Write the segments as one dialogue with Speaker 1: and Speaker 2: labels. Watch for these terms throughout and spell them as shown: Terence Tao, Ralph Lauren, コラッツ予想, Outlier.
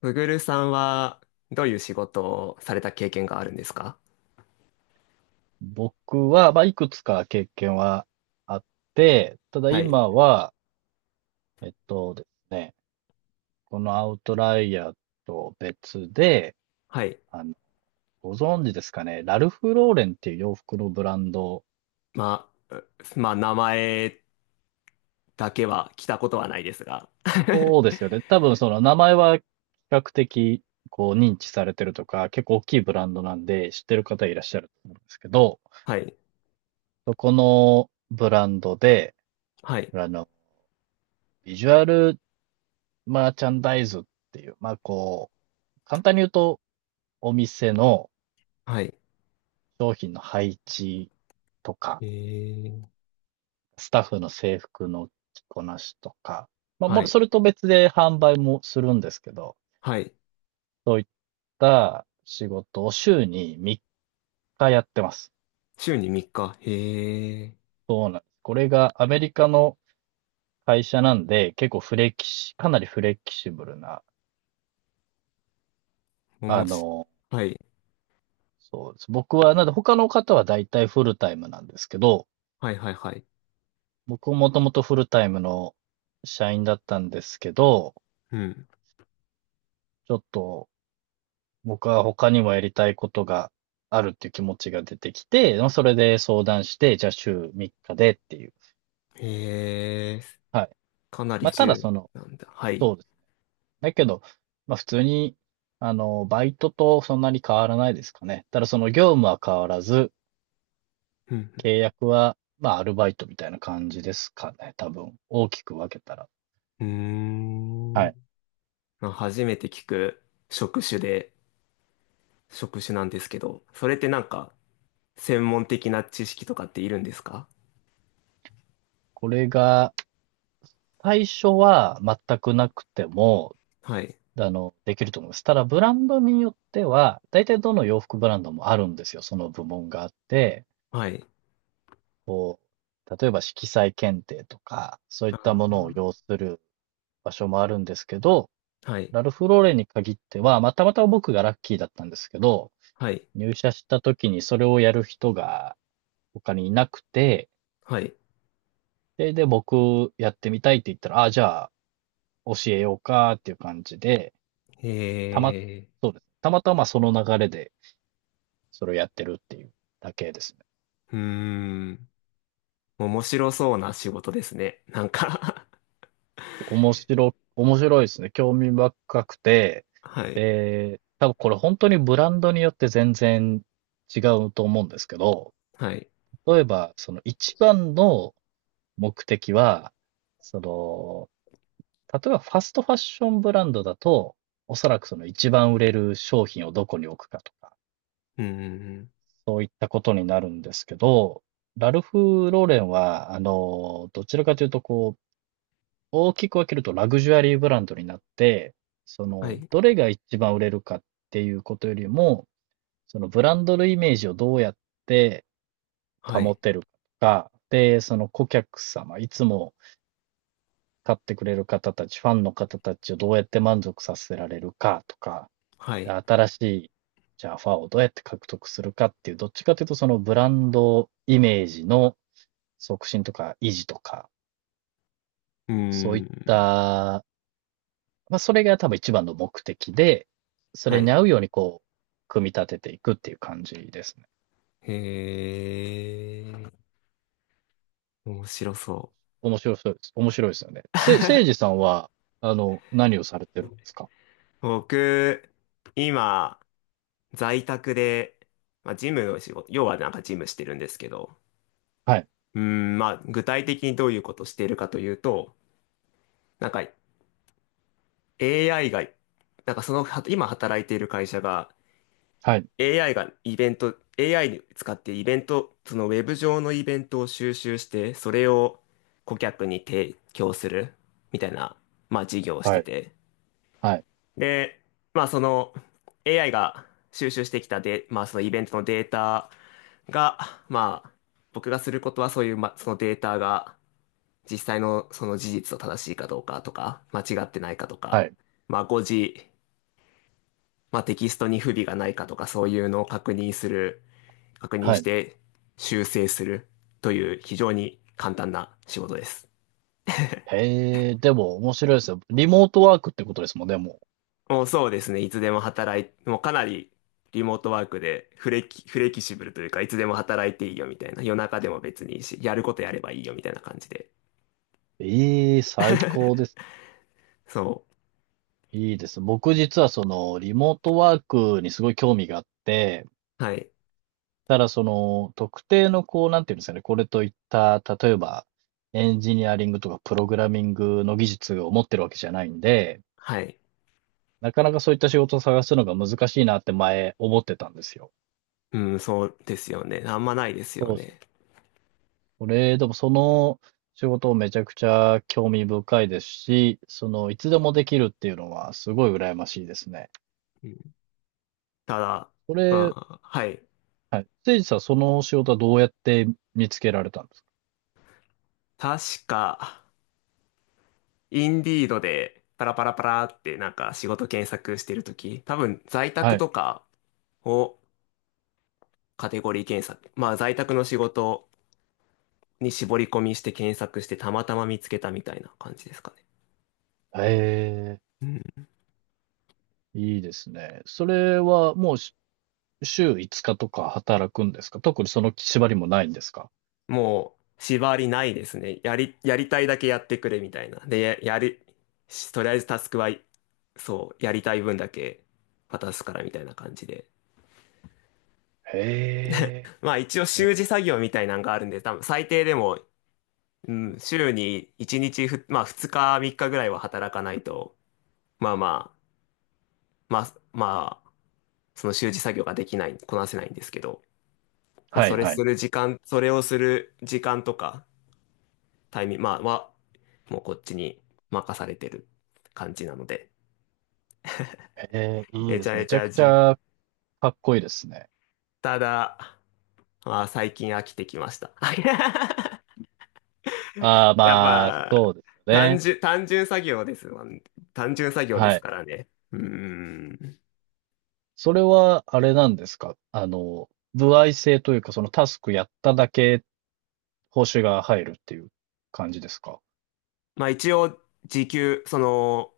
Speaker 1: ブグルさんは、どういう仕事をされた経験があるんですか？
Speaker 2: 僕は、まあ、いくつか経験はあって、ただ
Speaker 1: はい。
Speaker 2: 今は、えっとですね、このアウトライヤーと別で、
Speaker 1: はい。
Speaker 2: あの、ご存知ですかね、ラルフ・ローレンっていう洋服のブランド、
Speaker 1: まあ、まあ、名前だけは来たことはないですが。
Speaker 2: そうですよね。多分その名前は比較的こう認知されてるとか、結構大きいブランドなんで知ってる方いらっしゃると思うんですけど、
Speaker 1: はい。
Speaker 2: そこのブランドで、
Speaker 1: はい。
Speaker 2: あの、ビジュアルマーチャンダイズっていう、まあこう、簡単に言うとお店の
Speaker 1: はい。
Speaker 2: 商品の配置とか、
Speaker 1: えー、
Speaker 2: スタッフの制服の着こなしとか、まあ、も
Speaker 1: は
Speaker 2: う
Speaker 1: い。
Speaker 2: それと別で販売もするんですけど、
Speaker 1: はい。
Speaker 2: そういった仕事を週に3日やってます。
Speaker 1: 週に3日。へえ。
Speaker 2: そうなんです。これがアメリカの会社なんで、結構フレキシ、かなりフレキシブルな、
Speaker 1: お
Speaker 2: あ
Speaker 1: もし、
Speaker 2: の、
Speaker 1: はい。
Speaker 2: そうです。僕は、なんで他の方は大体フルタイムなんですけど、
Speaker 1: はい、はい、はい。
Speaker 2: 僕ももともとフルタイムの社員だったんですけど、
Speaker 1: うん。
Speaker 2: ちょっと僕は他にもやりたいことがあるっていう気持ちが出てきて、まあそれで相談して、じゃあ週3日でっていう。
Speaker 1: へえ。
Speaker 2: はい。
Speaker 1: かなり
Speaker 2: まあただそ
Speaker 1: 重
Speaker 2: の、
Speaker 1: なんだ。はい。
Speaker 2: そうです。だけど、まあ普通に、バイトとそんなに変わらないですかね。ただその業務は変わらず、
Speaker 1: うん、
Speaker 2: 契約は、まあアルバイトみたいな感じですかね。多分、大きく分けたら。
Speaker 1: うん。
Speaker 2: は
Speaker 1: うー
Speaker 2: い。
Speaker 1: ん。まあ初めて聞く職種で、職種なんですけど、それってなんか、専門的な知識とかっているんですか？
Speaker 2: これが、最初は全くなくても、
Speaker 1: はい。
Speaker 2: できると思います。ただ、ブランドによっては、大体どの洋服ブランドもあるんですよ。その部門があって、
Speaker 1: はい。
Speaker 2: こう、例えば色彩検定とか、そうい
Speaker 1: あ
Speaker 2: ったものを
Speaker 1: ー、
Speaker 2: 要する場所もあるんですけど、
Speaker 1: はい。
Speaker 2: ラルフローレンに限っては、まあたまたま僕がラッキーだったんですけど、
Speaker 1: はい。
Speaker 2: 入社した時にそれをやる人が他にいなくて、
Speaker 1: はい。
Speaker 2: それで、僕やってみたいって言ったら、ああ、じゃあ教えようかっていう感じで、たま、
Speaker 1: え
Speaker 2: そうです。たまたまその流れでそれをやってるっていうだけですね。
Speaker 1: うーん。面白そうな仕事ですね。なんか。
Speaker 2: 面白いですね。興味深くて、
Speaker 1: はい。
Speaker 2: で、多分これ本当にブランドによって全然違うと思うんですけど、
Speaker 1: はい。
Speaker 2: 例えば、その一番の目的は、その、例えばファストファッションブランドだと、おそらくその一番売れる商品をどこに置くかとか、
Speaker 1: うーん。
Speaker 2: そういったことになるんですけど、ラルフ・ローレンは、どちらかというと、こう、大きく分けるとラグジュアリーブランドになって、そ
Speaker 1: は
Speaker 2: の、
Speaker 1: い。
Speaker 2: どれが一番売れるかっていうことよりも、そのブランドのイメージをどうやって
Speaker 1: は
Speaker 2: 保
Speaker 1: い。
Speaker 2: てるかで、その顧客様、いつも買ってくれる方たち、ファンの方たちをどうやって満足させられるかとか、
Speaker 1: は
Speaker 2: で
Speaker 1: い。
Speaker 2: 新しい、じゃあファンをどうやって獲得するかっていう、どっちかというとそのブランドイメージの促進とか維持とか、
Speaker 1: う
Speaker 2: そうい
Speaker 1: ー
Speaker 2: っ
Speaker 1: ん。
Speaker 2: たまあ、それが多分一番の目的で、そ
Speaker 1: は
Speaker 2: れに
Speaker 1: い。
Speaker 2: 合うようにこう、組み立てていくっていう感じですね。
Speaker 1: へー。面白そ
Speaker 2: 面白そうです。面白いですよね。せいじさんは、何をされてるんですか？
Speaker 1: う。僕、今、在宅で、まあ、ジムの仕事、要はなんかジムしてるんですけど、
Speaker 2: はい、
Speaker 1: まあ、具体的にどういうことをしているかというと、なんか AI が、なんかその、は今働いている会社が
Speaker 2: はい、
Speaker 1: AI がイベント、AI に使ってイベント、そのウェブ上のイベントを収集して、それを顧客に提供するみたいな、まあ事業をし
Speaker 2: は
Speaker 1: て
Speaker 2: い、
Speaker 1: て。
Speaker 2: はい、
Speaker 1: で、まあその AI が収集してきたで、まあそのイベントのデータが、まあ僕がすることはそういう、まあそのデータが、実際のその事実と正しいかどうかとか、間違ってないかと
Speaker 2: は
Speaker 1: か、
Speaker 2: い、
Speaker 1: まあ誤字、まあテキストに不備がないかとか、そういうのを確認する、確認
Speaker 2: は
Speaker 1: し
Speaker 2: い。
Speaker 1: て修正するという非常に簡単な仕事です。
Speaker 2: へえ、でも面白いですよ。リモートワークってことですもんね、もう。
Speaker 1: もうそうですね、いつでも働い、もうかなりリモートワークでフレキシブルというか、いつでも働いていいよみたいな、夜中でも別にいいし、やることやればいいよみたいな感じで。
Speaker 2: ええ、最高です。
Speaker 1: そ
Speaker 2: いいです。僕実はその、リモートワークにすごい興味があって、
Speaker 1: う。はい。
Speaker 2: ただその、特定のこう、なんていうんですかね、これといった、例えば、エンジニアリングとかプログラミングの技術を持ってるわけじゃないんで、
Speaker 1: はい。
Speaker 2: なかなかそういった仕事を探すのが難しいなって前思ってたんですよ。
Speaker 1: うん、そうですよね。あんまないですよ
Speaker 2: そうですね。
Speaker 1: ね。
Speaker 2: これ、でもその仕事めちゃくちゃ興味深いですし、その、いつでもできるっていうのはすごい羨ましいですね。
Speaker 1: ただ、
Speaker 2: こ
Speaker 1: う
Speaker 2: れ、
Speaker 1: ん、はい。
Speaker 2: はい。せいじさん、その仕事はどうやって見つけられたんです
Speaker 1: 確か、インディードでパラパラパラってなんか仕事検索してるとき、多分在
Speaker 2: か？は
Speaker 1: 宅
Speaker 2: い。
Speaker 1: とかをカテゴリー検索、まあ在宅の仕事に絞り込みして検索してたまたま見つけたみたいな感じですかね。
Speaker 2: へえ、
Speaker 1: うん、
Speaker 2: いいですね。それはもう週5日とか働くんですか？特にその縛りもないんですか？
Speaker 1: もう縛りないですね。やりたいだけやってくれみたいな。で、や、やり、しとりあえずタスクは、そう、やりたい分だけ渡すからみたいな感じで。
Speaker 2: へえ。
Speaker 1: まあ一応
Speaker 2: ね、
Speaker 1: 習字作業みたいなんがあるんで、多分最低でも、うん、週に1日、まあ2日3日ぐらいは働かないと、まあまあ、その習字作業ができない、こなせないんですけど、まあ
Speaker 2: はい
Speaker 1: それ
Speaker 2: はい。
Speaker 1: する時間、それをする時間とか、タイミング、まあは、もうこっちに任されてる感じなので、
Speaker 2: へえ、いい
Speaker 1: め
Speaker 2: で
Speaker 1: ちゃ
Speaker 2: す。
Speaker 1: め
Speaker 2: めち
Speaker 1: ち
Speaker 2: ゃ
Speaker 1: ゃ
Speaker 2: くち
Speaker 1: じ、
Speaker 2: ゃかっこいいですね。
Speaker 1: ただ、まあ最近飽きてきました。
Speaker 2: ああ、
Speaker 1: やっ
Speaker 2: まあ、
Speaker 1: ぱ、
Speaker 2: そうですよね。
Speaker 1: 単純作業ですわ。単純作業で
Speaker 2: は
Speaker 1: す
Speaker 2: い。
Speaker 1: からね。うーん。
Speaker 2: それは、あれなんですか？歩合制というか、そのタスクやっただけ報酬が入るっていう感じですか？
Speaker 1: まあ一応、その、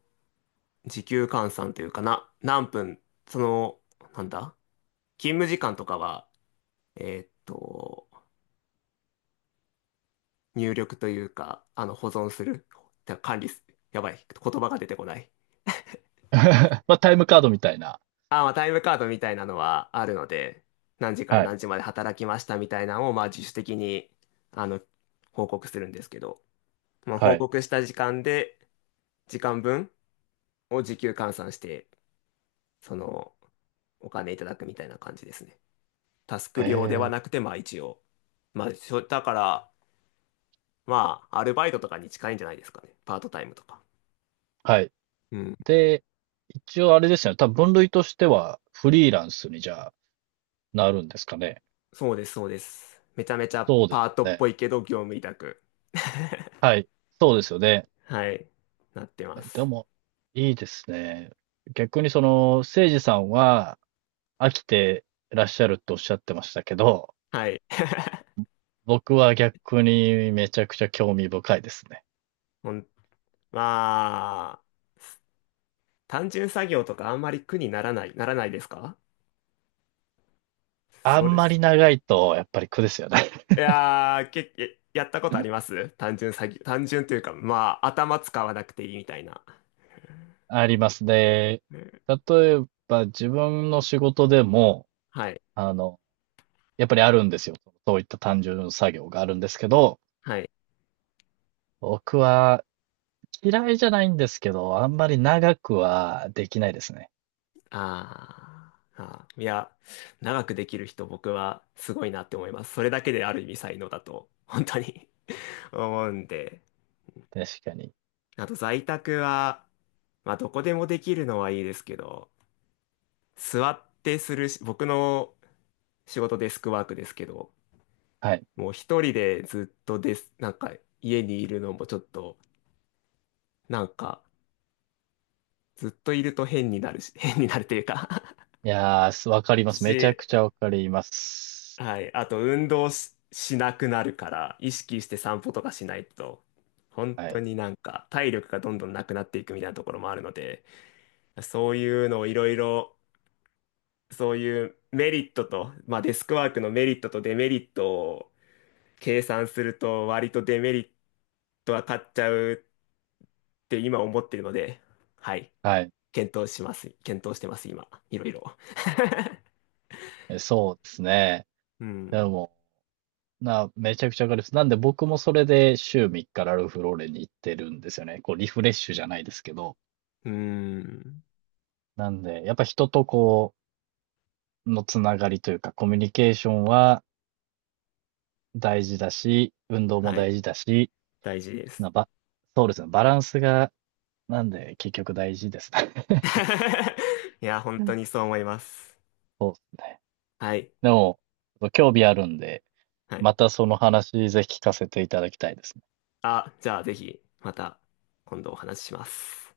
Speaker 1: 時給換算というかな、何分、その、なんだ、勤務時間とかは、えーっと、入力というか、あの、保存する、てか管理す、やばい、言葉が出てこない。
Speaker 2: まあ、タイムカードみたいな。
Speaker 1: あ、まあタイムカードみたいなのはあるので、何時から
Speaker 2: はい。
Speaker 1: 何時まで働きましたみたいなのを、まあ自主的に、あの、報告するんですけど、まあ、
Speaker 2: は
Speaker 1: 報
Speaker 2: い。
Speaker 1: 告した時間で、時間分を時給換算して、その、お金いただくみたいな感じですね。タス
Speaker 2: へ
Speaker 1: ク料ではな
Speaker 2: え
Speaker 1: くて、まあ一応。まあ、しょだから、まあ、アルバイトとかに近いんじゃないですかね。パートタイムとか。
Speaker 2: ー。はい。
Speaker 1: うん。
Speaker 2: で、一応あれですよね。多分分類としては、フリーランスにじゃあ、なるんですかね。
Speaker 1: そうです、そうです。めちゃめちゃ
Speaker 2: そうです
Speaker 1: パート
Speaker 2: よ
Speaker 1: っ
Speaker 2: ね。
Speaker 1: ぽいけど、業務委託。
Speaker 2: はい。そうですよね。
Speaker 1: はい。なってま
Speaker 2: で
Speaker 1: す。
Speaker 2: も、いいですね。逆にその、せいじさんは飽きてらっしゃるとおっしゃってましたけど、
Speaker 1: はい。
Speaker 2: 僕は逆にめちゃくちゃ興味深いですね。
Speaker 1: ほん、まあ、単純作業とかあんまり苦にならない、ならないですか？
Speaker 2: あ
Speaker 1: そう
Speaker 2: ん
Speaker 1: で
Speaker 2: ま
Speaker 1: す。
Speaker 2: り長いとやっぱり苦ですよね。
Speaker 1: いやー、やったことあります単純詐欺。単純というか、まあ、頭使わなくていいみたいな。
Speaker 2: ありますね。
Speaker 1: うん、
Speaker 2: 例えば自分の仕事でも、
Speaker 1: はい。
Speaker 2: あの、やっぱりあるんですよ。そういった単純作業があるんですけど、
Speaker 1: はい。
Speaker 2: 僕は嫌いじゃないんですけど、あんまり長くはできないですね。
Speaker 1: あーあー。いや、長くできる人、僕はすごいなって思います。それだけである意味才能だと、本当に 思うんで。
Speaker 2: 確かに。
Speaker 1: あと、在宅は、まあ、どこでもできるのはいいですけど、座ってするし、僕の仕事デスクワークですけど、
Speaker 2: はい。
Speaker 1: もう一人でずっとです、なんか家にいるのもちょっとなんか、ずっといると変になるし、変になるというか
Speaker 2: いやー、わかり ます。めちゃ
Speaker 1: し、
Speaker 2: くちゃわかります。
Speaker 1: はい。あと、運動し、しなくなるから、意識して散歩とかしないと、本
Speaker 2: は
Speaker 1: 当
Speaker 2: い。
Speaker 1: になんか、体力がどんどんなくなっていくみたいなところもあるので、そういうのをいろいろ、そういうメリットと、まあ、デスクワークのメリットとデメリットを計算すると割とデメリットは勝っちゃうって今思ってるので、はい。
Speaker 2: はい。
Speaker 1: 検討します。検討してます、今。いろいろ。
Speaker 2: えそうですね。
Speaker 1: う
Speaker 2: で
Speaker 1: ん。
Speaker 2: も、めちゃくちゃわかります。なんで僕もそれで週3日ラルフローレンに行ってるんですよね。こう、リフレッシュじゃないですけど。
Speaker 1: うん。
Speaker 2: なんで、やっぱ人とのつながりというか、コミュニケーションは大事だし、運動も
Speaker 1: はい。
Speaker 2: 大事だし、
Speaker 1: 大事です。
Speaker 2: なば、そうですね。バランスが、なんで、結局大事ですね。
Speaker 1: いや、本
Speaker 2: う
Speaker 1: 当
Speaker 2: ん。
Speaker 1: にそう思います。
Speaker 2: そうですね。
Speaker 1: はい。
Speaker 2: でも、興味あるんで、
Speaker 1: はい。
Speaker 2: またその話ぜひ聞かせていただきたいですね。
Speaker 1: あ、じゃあぜひ、また今度お話しします。